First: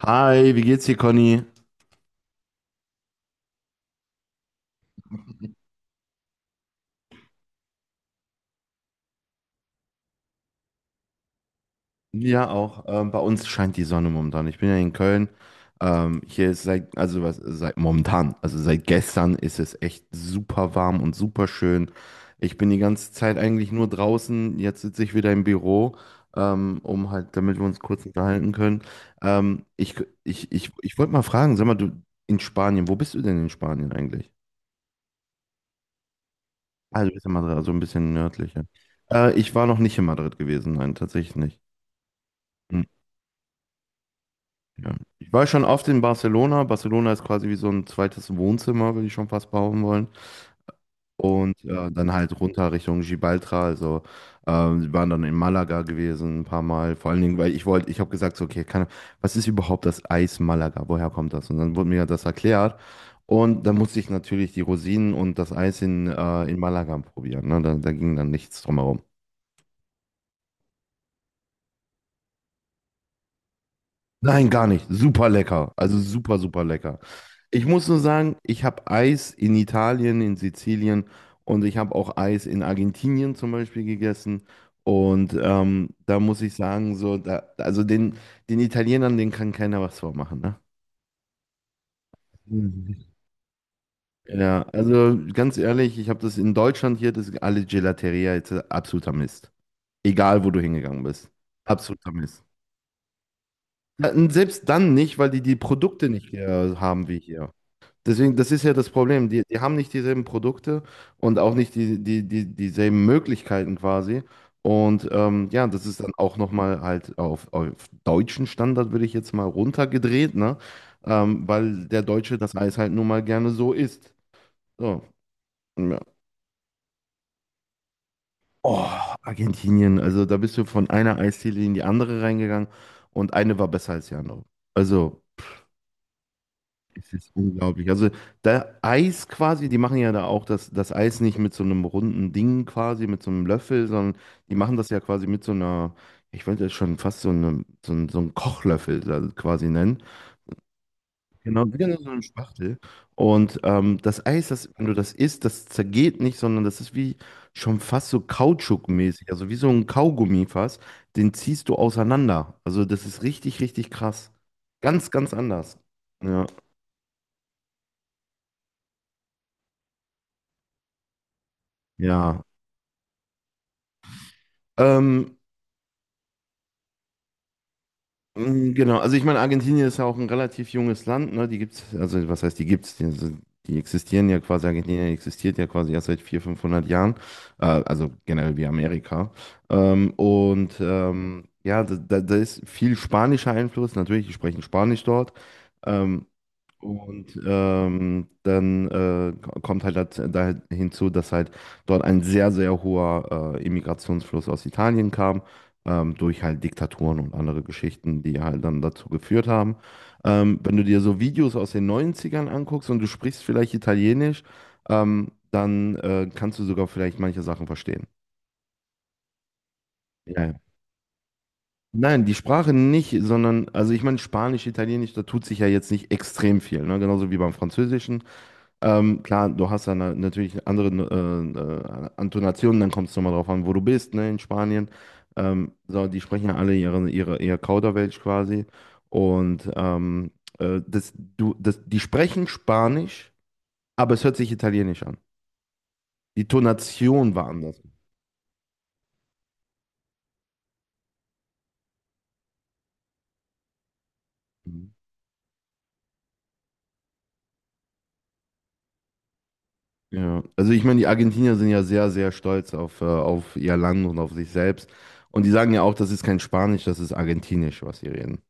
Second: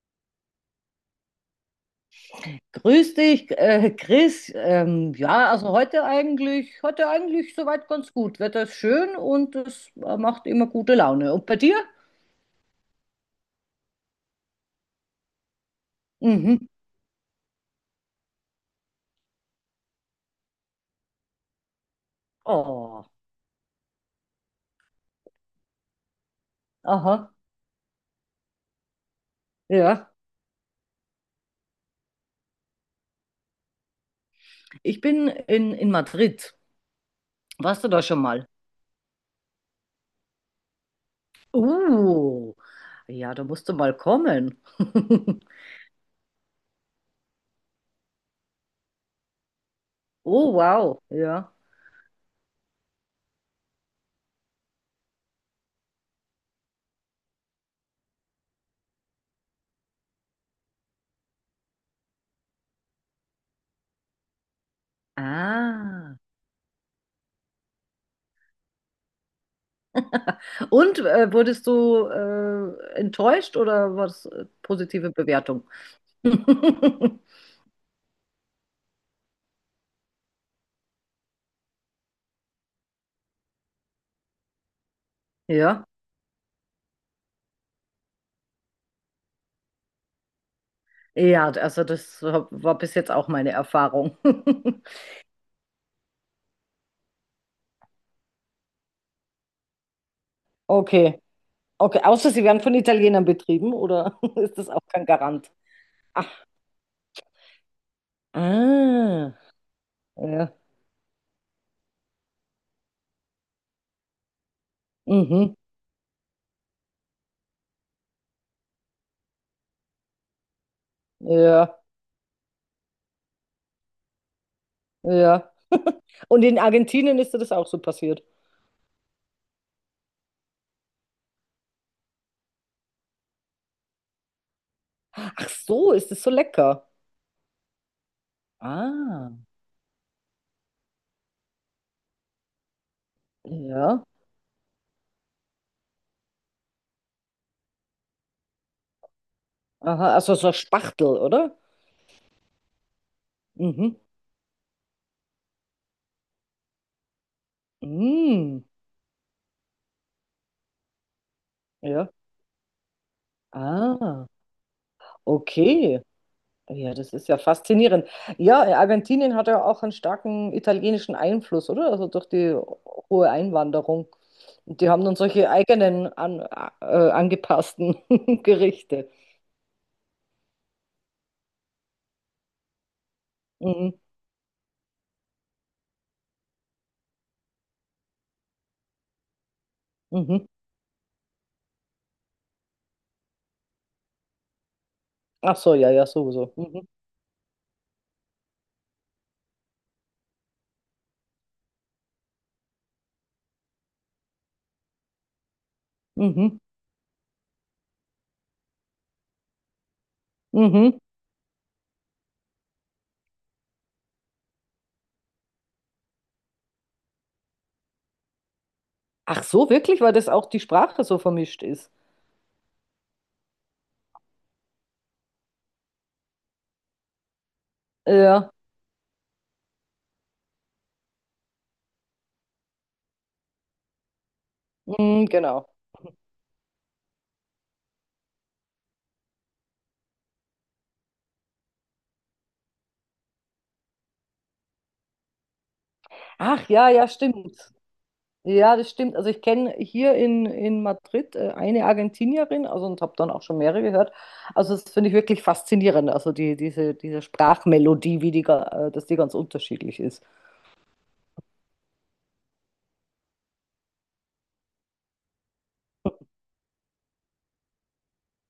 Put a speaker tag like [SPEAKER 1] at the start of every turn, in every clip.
[SPEAKER 1] Hi, wie geht's dir, Conny?
[SPEAKER 2] Grüß dich, Chris. Ja, also heute eigentlich soweit ganz gut. Wetter ist schön und es macht immer gute Laune. Und bei dir?
[SPEAKER 1] Ja, auch. Bei uns scheint die Sonne momentan. Ich bin ja in Köln. Hier ist
[SPEAKER 2] Mhm.
[SPEAKER 1] seit, also was, seit momentan, also seit gestern ist es echt super warm und super schön. Ich bin die
[SPEAKER 2] Oh,
[SPEAKER 1] ganze Zeit eigentlich nur draußen. Jetzt sitze ich wieder im Büro, um
[SPEAKER 2] aha,
[SPEAKER 1] halt, damit wir uns kurz unterhalten können. Ähm, ich
[SPEAKER 2] ja.
[SPEAKER 1] ich wollte mal fragen, sag mal, du in Spanien, wo bist du denn in Spanien eigentlich?
[SPEAKER 2] Ich bin in Madrid.
[SPEAKER 1] Also, du bist in Madrid, also ein
[SPEAKER 2] Warst du da
[SPEAKER 1] bisschen
[SPEAKER 2] schon mal?
[SPEAKER 1] nördlicher. Ich war noch nicht in Madrid gewesen, nein, tatsächlich nicht.
[SPEAKER 2] Uh,
[SPEAKER 1] Hm.
[SPEAKER 2] ja, da musst du mal kommen.
[SPEAKER 1] Ja. Ich war schon oft in Barcelona. Barcelona ist quasi wie so ein zweites Wohnzimmer, würde ich schon fast behaupten wollen.
[SPEAKER 2] Oh, wow, ja.
[SPEAKER 1] Und dann halt runter Richtung Gibraltar. Also wir waren dann in Malaga gewesen ein paar Mal. Vor allen Dingen, weil ich wollte, ich habe gesagt, so, okay, keine- was ist überhaupt das Eis Malaga? Woher kommt das? Und dann wurde mir das erklärt. Und dann musste ich natürlich die Rosinen und das Eis
[SPEAKER 2] Ah.
[SPEAKER 1] in Malaga probieren. Ne? Da ging dann nichts drumherum.
[SPEAKER 2] Und wurdest du enttäuscht oder war es
[SPEAKER 1] Nein, gar nicht.
[SPEAKER 2] positive
[SPEAKER 1] Super
[SPEAKER 2] Bewertung?
[SPEAKER 1] lecker. Also super, super lecker. Ich muss nur sagen, ich habe Eis in Italien, in Sizilien und ich habe auch Eis in Argentinien zum Beispiel gegessen. Und
[SPEAKER 2] Ja.
[SPEAKER 1] da muss ich sagen, so, da, also den, den Italienern, den kann keiner was vormachen, ne?
[SPEAKER 2] Ja, also das war bis
[SPEAKER 1] Mhm.
[SPEAKER 2] jetzt auch meine Erfahrung.
[SPEAKER 1] Ja, also ganz ehrlich, ich habe das in Deutschland hier, das alle Gelateria jetzt absoluter Mist. Egal, wo du hingegangen
[SPEAKER 2] Okay.
[SPEAKER 1] bist.
[SPEAKER 2] Okay,
[SPEAKER 1] Absoluter
[SPEAKER 2] außer
[SPEAKER 1] Mist.
[SPEAKER 2] sie werden von Italienern betrieben,
[SPEAKER 1] Ja,
[SPEAKER 2] oder
[SPEAKER 1] und
[SPEAKER 2] ist
[SPEAKER 1] selbst
[SPEAKER 2] das auch
[SPEAKER 1] dann
[SPEAKER 2] kein
[SPEAKER 1] nicht, weil die
[SPEAKER 2] Garant?
[SPEAKER 1] die Produkte
[SPEAKER 2] Ach,
[SPEAKER 1] nicht haben wie hier. Deswegen, das ist ja das Problem.
[SPEAKER 2] ah,
[SPEAKER 1] Die haben nicht dieselben
[SPEAKER 2] ja,
[SPEAKER 1] Produkte und auch nicht dieselben Möglichkeiten quasi. Und
[SPEAKER 2] mhm,
[SPEAKER 1] ja, das ist dann auch nochmal halt auf deutschen Standard, würde ich jetzt mal runtergedreht, ne?
[SPEAKER 2] ja,
[SPEAKER 1] Weil der Deutsche das Eis halt nun mal gerne so isst. So.
[SPEAKER 2] ja.
[SPEAKER 1] Ja.
[SPEAKER 2] Und in Argentinien ist dir das auch so passiert.
[SPEAKER 1] Oh, Argentinien. Also da bist du von einer Eisdiele in die andere reingegangen und eine war besser als die andere. Also.
[SPEAKER 2] Ach so, ist das so lecker?
[SPEAKER 1] Es ist unglaublich. Also da Eis
[SPEAKER 2] Ah,
[SPEAKER 1] quasi, die machen ja da auch das Eis nicht mit so einem runden Ding quasi, mit so einem Löffel,
[SPEAKER 2] ja.
[SPEAKER 1] sondern die machen das ja quasi mit so einer, ich wollte das schon fast so, einen Kochlöffel da quasi nennen.
[SPEAKER 2] Aha, also so Spachtel, oder?
[SPEAKER 1] Genau, wieder nur so eine Spachtel. Und
[SPEAKER 2] Mhm,
[SPEAKER 1] das Eis, das, wenn du das isst, das zergeht nicht, sondern das ist wie schon fast so
[SPEAKER 2] mm,
[SPEAKER 1] kautschukmäßig, also wie so ein Kaugummi fast, den ziehst du
[SPEAKER 2] ja.
[SPEAKER 1] auseinander. Also das ist richtig, richtig
[SPEAKER 2] Ah,
[SPEAKER 1] krass. Ganz, ganz anders.
[SPEAKER 2] okay.
[SPEAKER 1] Ja.
[SPEAKER 2] Ja, das ist ja faszinierend. Ja, Argentinien hat ja auch einen starken italienischen Einfluss, oder? Also durch
[SPEAKER 1] Ja.
[SPEAKER 2] die hohe Einwanderung. Und die haben dann
[SPEAKER 1] Ähm,
[SPEAKER 2] solche angepassten
[SPEAKER 1] Genau,
[SPEAKER 2] Gerichte.
[SPEAKER 1] also ich meine, Argentinien ist ja auch ein relativ junges Land, ne? Die gibt's, also was heißt, die gibt's? Die, also, die
[SPEAKER 2] Mhm.
[SPEAKER 1] existieren ja quasi, Argentinien existiert ja quasi erst seit 400, 500 Jahren, also generell wie Amerika.
[SPEAKER 2] Mhm.
[SPEAKER 1] Ja, da ist viel spanischer Einfluss, natürlich, die sprechen Spanisch dort.
[SPEAKER 2] Ach so, ja, ja,
[SPEAKER 1] Ähm,
[SPEAKER 2] sowieso. Mhm.
[SPEAKER 1] dann kommt halt da hinzu, dass halt dort ein sehr, sehr hoher Immigrationsfluss aus Italien kam, durch
[SPEAKER 2] Mhm.
[SPEAKER 1] halt Diktaturen und andere Geschichten, die halt dann dazu geführt haben. Wenn du
[SPEAKER 2] Mhm.
[SPEAKER 1] dir so Videos aus den Neunzigern anguckst und du sprichst vielleicht Italienisch, dann kannst du sogar vielleicht manche Sachen verstehen.
[SPEAKER 2] Ach so, wirklich, weil das
[SPEAKER 1] Ja.
[SPEAKER 2] auch die
[SPEAKER 1] Ja.
[SPEAKER 2] Sprache so vermischt ist.
[SPEAKER 1] Nein, die Sprache nicht, sondern, also ich meine, Spanisch, Italienisch, da tut sich ja jetzt nicht extrem viel, ne? Genauso wie beim Französischen.
[SPEAKER 2] Ja,
[SPEAKER 1] Klar, du hast dann natürlich eine andere Antonation, dann kommt es nochmal drauf an, wo du bist, ne, in Spanien.
[SPEAKER 2] mhm, genau.
[SPEAKER 1] So, die sprechen ja alle ihr Kauderwelsch quasi. Und ähm, Das, du, das, die sprechen Spanisch, aber es hört sich Italienisch an. Die
[SPEAKER 2] Ach ja, ja,
[SPEAKER 1] Tonation war
[SPEAKER 2] stimmt.
[SPEAKER 1] anders.
[SPEAKER 2] Ja, das stimmt. Also ich kenne hier in Madrid eine Argentinierin, also und habe dann auch schon mehrere gehört. Also das
[SPEAKER 1] Mhm.
[SPEAKER 2] finde ich wirklich faszinierend. Also diese Sprachmelodie, dass die ganz unterschiedlich ist.
[SPEAKER 1] Ja, also ich meine, die Argentinier sind ja sehr, sehr stolz auf ihr Land und auf sich selbst. Und die sagen ja auch, das ist kein Spanisch, das ist Argentinisch, was sie reden.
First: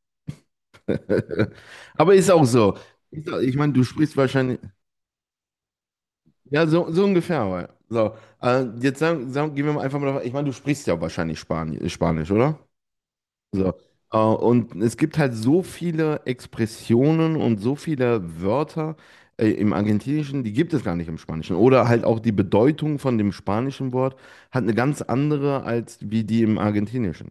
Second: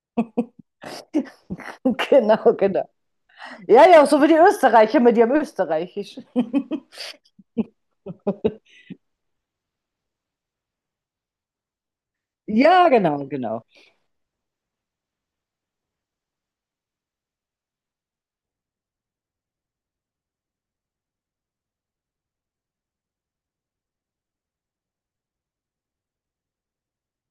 [SPEAKER 1] Aber ist auch
[SPEAKER 2] Genau,
[SPEAKER 1] so.
[SPEAKER 2] genau.
[SPEAKER 1] Ich meine, du
[SPEAKER 2] Ja, ja,
[SPEAKER 1] sprichst
[SPEAKER 2] so wie die
[SPEAKER 1] wahrscheinlich,
[SPEAKER 2] Österreicher mit ihrem Österreichisch.
[SPEAKER 1] ja, so, so ungefähr. Aber. So, gehen wir mal einfach mal davon, ich meine, du sprichst ja wahrscheinlich Spanisch, oder?
[SPEAKER 2] Ja, genau, genau.
[SPEAKER 1] So. Und es gibt halt so viele Expressionen und so viele Wörter im Argentinischen, die gibt es gar nicht im Spanischen. Oder halt auch die Bedeutung von dem spanischen Wort hat eine ganz andere als wie die im Argentinischen.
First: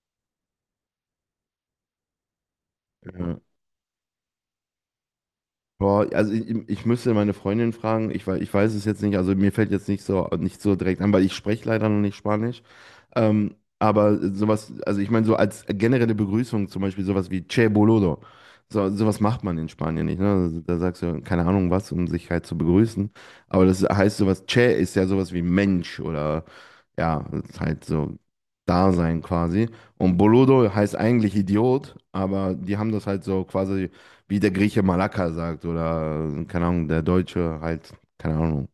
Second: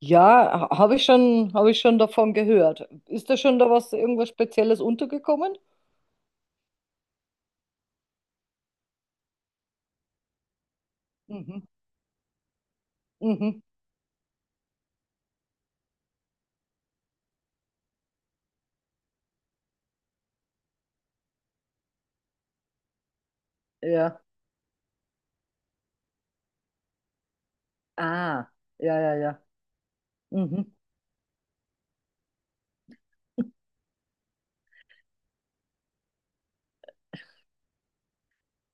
[SPEAKER 2] Habe ich schon davon gehört. Ist da
[SPEAKER 1] Ja.
[SPEAKER 2] schon da was, irgendwas Spezielles untergekommen?
[SPEAKER 1] Boah, also ich müsste meine Freundin fragen, ich weiß es jetzt nicht, also mir fällt jetzt nicht so, nicht so direkt an, weil ich spreche
[SPEAKER 2] Mhm.
[SPEAKER 1] leider noch nicht Spanisch.
[SPEAKER 2] Mhm.
[SPEAKER 1] Aber sowas, also ich meine, so als generelle Begrüßung zum Beispiel sowas wie Che Boludo. So, sowas macht man in Spanien nicht, ne? Also da sagst du, keine Ahnung was, um sich halt zu begrüßen. Aber das heißt
[SPEAKER 2] Ja.
[SPEAKER 1] sowas, Che ist ja sowas wie Mensch oder ja, ist halt so
[SPEAKER 2] Ah, ja, ja,
[SPEAKER 1] Dasein
[SPEAKER 2] ja.
[SPEAKER 1] quasi. Und Boludo
[SPEAKER 2] Mhm.
[SPEAKER 1] heißt eigentlich Idiot, aber die haben das halt so quasi wie der Grieche Malaka sagt oder, keine Ahnung, der Deutsche halt, keine Ahnung,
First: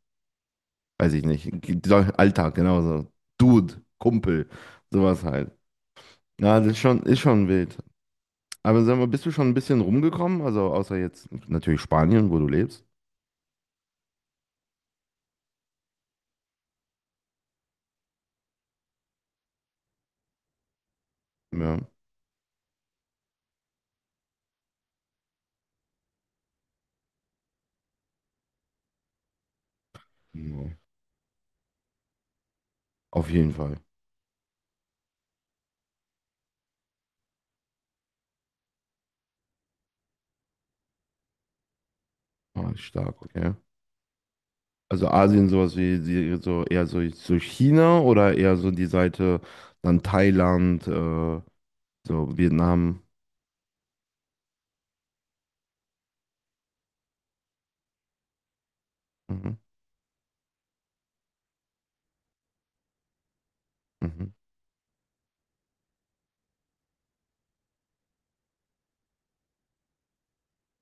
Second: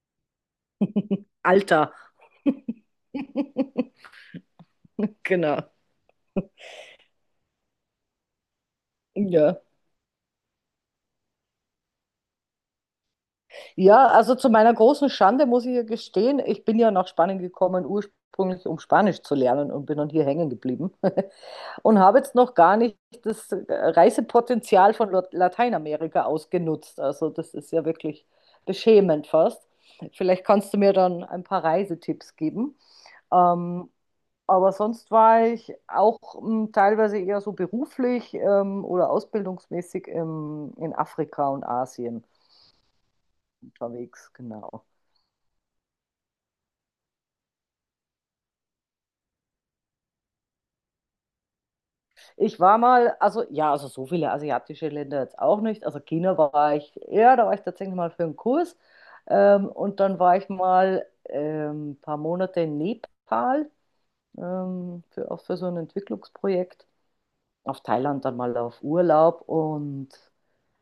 [SPEAKER 1] weiß ich nicht.
[SPEAKER 2] Alter.
[SPEAKER 1] Alltag, genauso. Dude, Kumpel, sowas halt.
[SPEAKER 2] Genau.
[SPEAKER 1] Ja, das ist schon wild. Aber sag mal, bist du schon ein
[SPEAKER 2] Ja.
[SPEAKER 1] bisschen rumgekommen? Also außer jetzt natürlich Spanien, wo du lebst.
[SPEAKER 2] Ja, also zu meiner großen Schande muss ich ja gestehen, ich bin ja nach Spanien gekommen, ursprünglich um Spanisch zu lernen und bin dann hier hängen geblieben
[SPEAKER 1] Ja,
[SPEAKER 2] und habe jetzt noch gar nicht das Reisepotenzial von Lateinamerika ausgenutzt. Also das ist ja wirklich beschämend fast. Vielleicht kannst
[SPEAKER 1] ja.
[SPEAKER 2] du mir dann ein paar Reisetipps geben.
[SPEAKER 1] Auf jeden Fall.
[SPEAKER 2] Ähm, Aber sonst war ich auch teilweise eher so beruflich oder ausbildungsmäßig in Afrika und Asien
[SPEAKER 1] Ah, stark, okay.
[SPEAKER 2] unterwegs, genau.
[SPEAKER 1] Also Asien, so eher so, so China oder eher so die Seite dann Thailand, so
[SPEAKER 2] Ich war
[SPEAKER 1] Vietnam,
[SPEAKER 2] mal, also ja, also so viele asiatische Länder jetzt auch nicht. Also China war ich, ja, da war ich tatsächlich mal für einen Kurs.
[SPEAKER 1] mhm.
[SPEAKER 2] Und dann war ich mal ein paar Monate in Nepal,
[SPEAKER 1] Mhm.
[SPEAKER 2] für, auch für so ein Entwicklungsprojekt. Auf Thailand dann mal auf Urlaub und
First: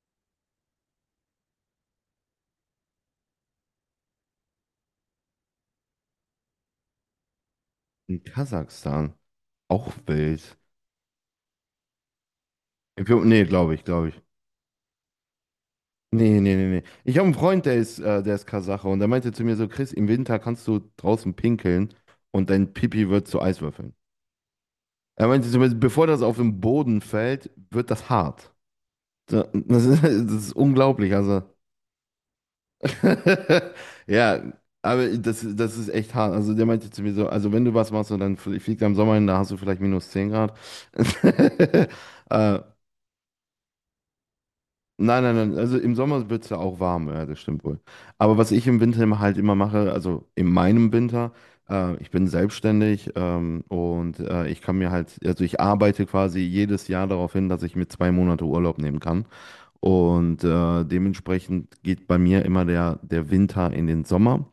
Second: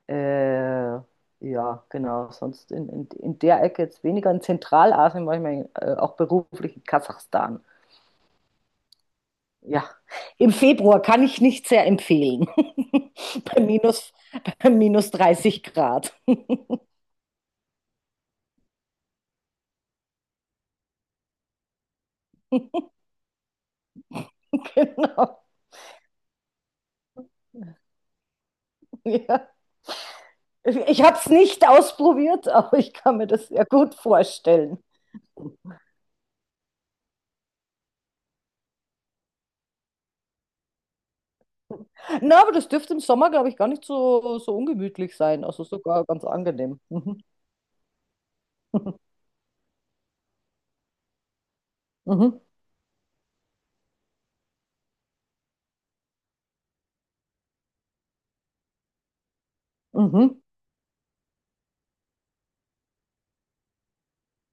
[SPEAKER 2] Äh, ja, genau. Sonst in der Ecke jetzt weniger. In Zentralasien war ich mal auch beruflich in Kasachstan.
[SPEAKER 1] Und Kasachstan.
[SPEAKER 2] Ja,
[SPEAKER 1] Auch
[SPEAKER 2] im
[SPEAKER 1] wild.
[SPEAKER 2] Februar kann ich nicht sehr empfehlen.
[SPEAKER 1] Äthiopen, nee,
[SPEAKER 2] bei
[SPEAKER 1] glaube ich, glaube
[SPEAKER 2] minus,
[SPEAKER 1] ich.
[SPEAKER 2] Bei minus 30 Grad.
[SPEAKER 1] Nee, nee, nee, nee. Ich habe einen Freund, der ist Kasache und der meinte zu mir so, Chris, im Winter kannst du draußen pinkeln und dein Pipi wird zu Eiswürfeln. Er
[SPEAKER 2] Genau.
[SPEAKER 1] meinte zu mir, bevor das auf den Boden fällt, wird das hart. So,
[SPEAKER 2] Ja.
[SPEAKER 1] das ist, das ist
[SPEAKER 2] Ich
[SPEAKER 1] unglaublich,
[SPEAKER 2] habe es
[SPEAKER 1] also.
[SPEAKER 2] nicht ausprobiert, aber ich kann mir das sehr gut
[SPEAKER 1] Ja,
[SPEAKER 2] vorstellen.
[SPEAKER 1] aber das, das ist echt hart. Also der meinte zu mir so, also wenn du was machst und dann fliegt am Sommer hin, da hast du vielleicht minus 10 Grad.
[SPEAKER 2] Na, aber
[SPEAKER 1] äh,
[SPEAKER 2] das dürfte im Sommer, glaube ich, gar nicht so ungemütlich
[SPEAKER 1] Nein, nein,
[SPEAKER 2] sein.
[SPEAKER 1] nein.
[SPEAKER 2] Also
[SPEAKER 1] Also im
[SPEAKER 2] sogar ganz
[SPEAKER 1] Sommer wird es ja auch
[SPEAKER 2] angenehm.
[SPEAKER 1] warm,
[SPEAKER 2] Mhm.
[SPEAKER 1] ja, das stimmt wohl. Aber was ich im Winter immer halt immer mache, also in meinem Winter, ich bin
[SPEAKER 2] Mhm.
[SPEAKER 1] selbstständig, ich kann mir halt, also ich arbeite quasi jedes Jahr darauf hin, dass ich mir 2 Monate Urlaub nehmen kann.
[SPEAKER 2] Mhm.
[SPEAKER 1] Und dementsprechend geht bei mir immer der, der Winter in den Sommer.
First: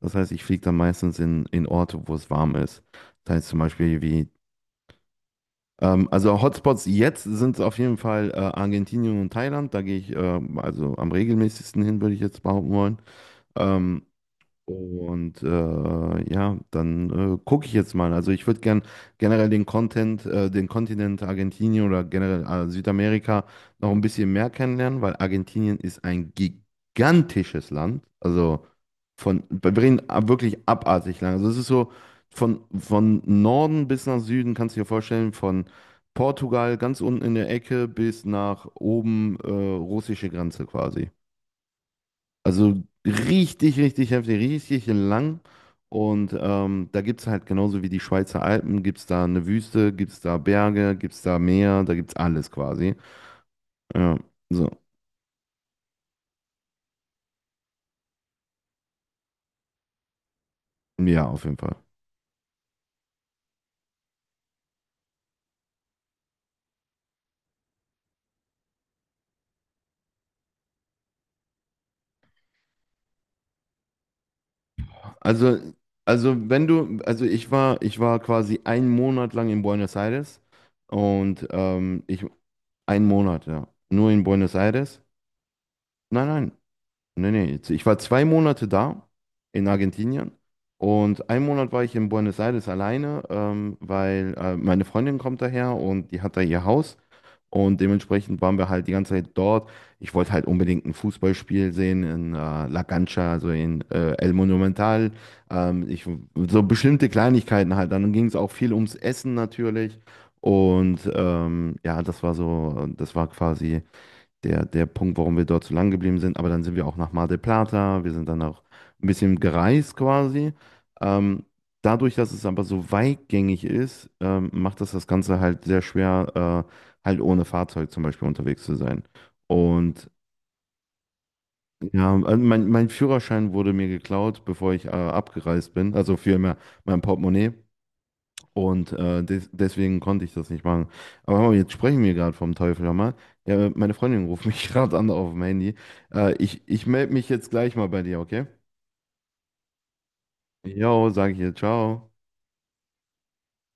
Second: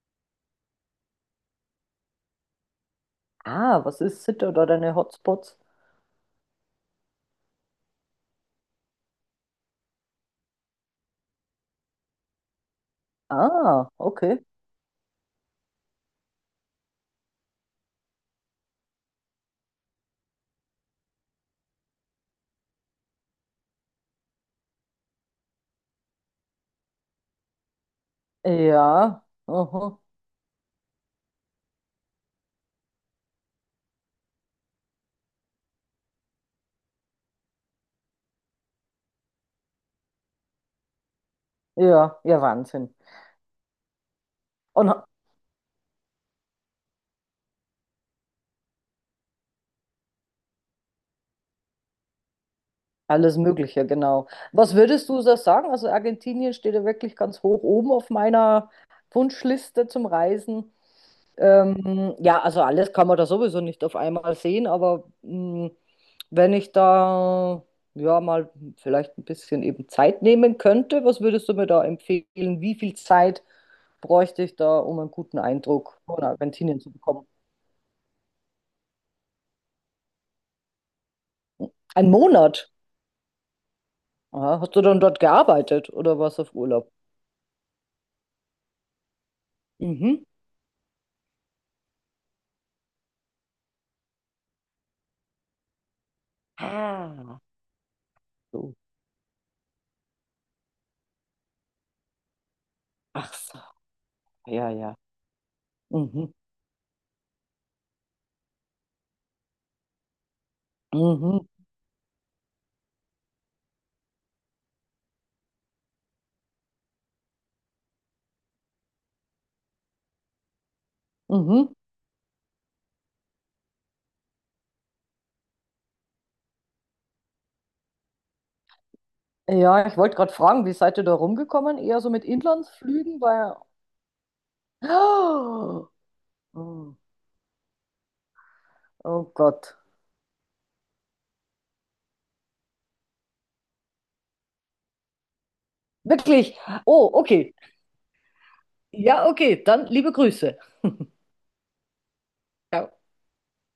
[SPEAKER 1] Das heißt, ich fliege dann meistens in Orte, wo es warm ist. Das heißt zum
[SPEAKER 2] Ah, was
[SPEAKER 1] Beispiel
[SPEAKER 2] ist
[SPEAKER 1] wie
[SPEAKER 2] Sitte oder deine Hotspots?
[SPEAKER 1] also Hotspots jetzt sind es auf jeden Fall Argentinien und Thailand. Da gehe ich also am regelmäßigsten hin, würde ich jetzt behaupten wollen.
[SPEAKER 2] Ah,
[SPEAKER 1] Ähm,
[SPEAKER 2] okay.
[SPEAKER 1] ja, dann gucke ich jetzt mal. Also ich würde gern generell den Kontinent Argentinien oder generell Südamerika noch ein bisschen mehr kennenlernen, weil Argentinien ist ein gigantisches Land. Also
[SPEAKER 2] Ja,
[SPEAKER 1] von, wir
[SPEAKER 2] aha.
[SPEAKER 1] reden wirklich abartig lang. Also es ist so von Norden bis nach Süden, kannst du dir vorstellen, von Portugal ganz unten in der Ecke bis nach oben russische Grenze quasi.
[SPEAKER 2] Ja, ja,
[SPEAKER 1] Also
[SPEAKER 2] Wahnsinn.
[SPEAKER 1] richtig, richtig heftig, richtig
[SPEAKER 2] Und
[SPEAKER 1] lang. Und da gibt es halt genauso wie die Schweizer Alpen, gibt es da eine Wüste, gibt es da Berge, gibt es da Meer, da gibt es alles quasi.
[SPEAKER 2] alles Mögliche,
[SPEAKER 1] Ja,
[SPEAKER 2] genau.
[SPEAKER 1] so,
[SPEAKER 2] Was würdest du da sagen? Also Argentinien steht ja wirklich ganz hoch oben auf meiner Wunschliste zum Reisen.
[SPEAKER 1] ja, auf jeden Fall.
[SPEAKER 2] Ja, also alles kann man da sowieso nicht auf einmal sehen, aber mh, wenn ich da ja mal vielleicht ein bisschen eben Zeit nehmen könnte, was würdest du mir da empfehlen? Wie viel Zeit bräuchte ich da, um einen guten
[SPEAKER 1] Also,
[SPEAKER 2] Eindruck von
[SPEAKER 1] also wenn
[SPEAKER 2] Argentinien zu
[SPEAKER 1] du, also
[SPEAKER 2] bekommen?
[SPEAKER 1] ich war quasi einen Monat lang in Buenos Aires und
[SPEAKER 2] Ein Monat.
[SPEAKER 1] einen Monat, ja, nur in Buenos
[SPEAKER 2] Aha. Hast du dann
[SPEAKER 1] Aires.
[SPEAKER 2] dort gearbeitet oder warst
[SPEAKER 1] Nein,
[SPEAKER 2] auf Urlaub?
[SPEAKER 1] nee, nee, jetzt- ich war 2 Monate da in
[SPEAKER 2] Mhm.
[SPEAKER 1] Argentinien und einen Monat war ich in Buenos Aires alleine, weil meine Freundin kommt daher und die hat da ihr Haus
[SPEAKER 2] Ah,
[SPEAKER 1] und dementsprechend waren wir
[SPEAKER 2] so.
[SPEAKER 1] halt die ganze Zeit dort. Ich wollte halt unbedingt ein Fußballspiel sehen in La Cancha,
[SPEAKER 2] Ach
[SPEAKER 1] also
[SPEAKER 2] so,
[SPEAKER 1] in El
[SPEAKER 2] ja, ja.
[SPEAKER 1] Monumental. Ähm, ich,
[SPEAKER 2] Mhm.
[SPEAKER 1] so bestimmte Kleinigkeiten halt. Dann ging es auch viel ums Essen natürlich und
[SPEAKER 2] Mhm.
[SPEAKER 1] ja, das war so, das war quasi der, der Punkt, warum wir dort so lang geblieben sind. Aber dann sind wir auch nach Mar del Plata, wir sind dann auch ein bisschen gereist quasi. Ähm,
[SPEAKER 2] Mhm.
[SPEAKER 1] Dadurch, dass es aber so weitgängig ist, macht das das Ganze halt sehr schwer, halt ohne Fahrzeug zum Beispiel unterwegs zu sein.
[SPEAKER 2] Ja, ich
[SPEAKER 1] Und
[SPEAKER 2] wollte gerade fragen, wie seid ihr da rumgekommen? Eher so
[SPEAKER 1] ja,
[SPEAKER 2] mit
[SPEAKER 1] also mein
[SPEAKER 2] Inlandsflügen?
[SPEAKER 1] Führerschein
[SPEAKER 2] Weil...
[SPEAKER 1] wurde mir geklaut, bevor ich abgereist
[SPEAKER 2] Oh,
[SPEAKER 1] bin, also für mein, mein Portemonnaie. Und
[SPEAKER 2] oh Gott.
[SPEAKER 1] deswegen konnte ich das nicht machen. Aber hör mal, jetzt sprechen wir gerade vom Teufel, hör mal. Ja, meine Freundin ruft mich gerade an auf dem Handy.
[SPEAKER 2] Wirklich?
[SPEAKER 1] Ich
[SPEAKER 2] Oh,
[SPEAKER 1] melde mich jetzt
[SPEAKER 2] okay.
[SPEAKER 1] gleich mal bei dir, okay?
[SPEAKER 2] Ja, okay. Dann liebe Grüße.
[SPEAKER 1] Jo, sage ich ihr, ciao.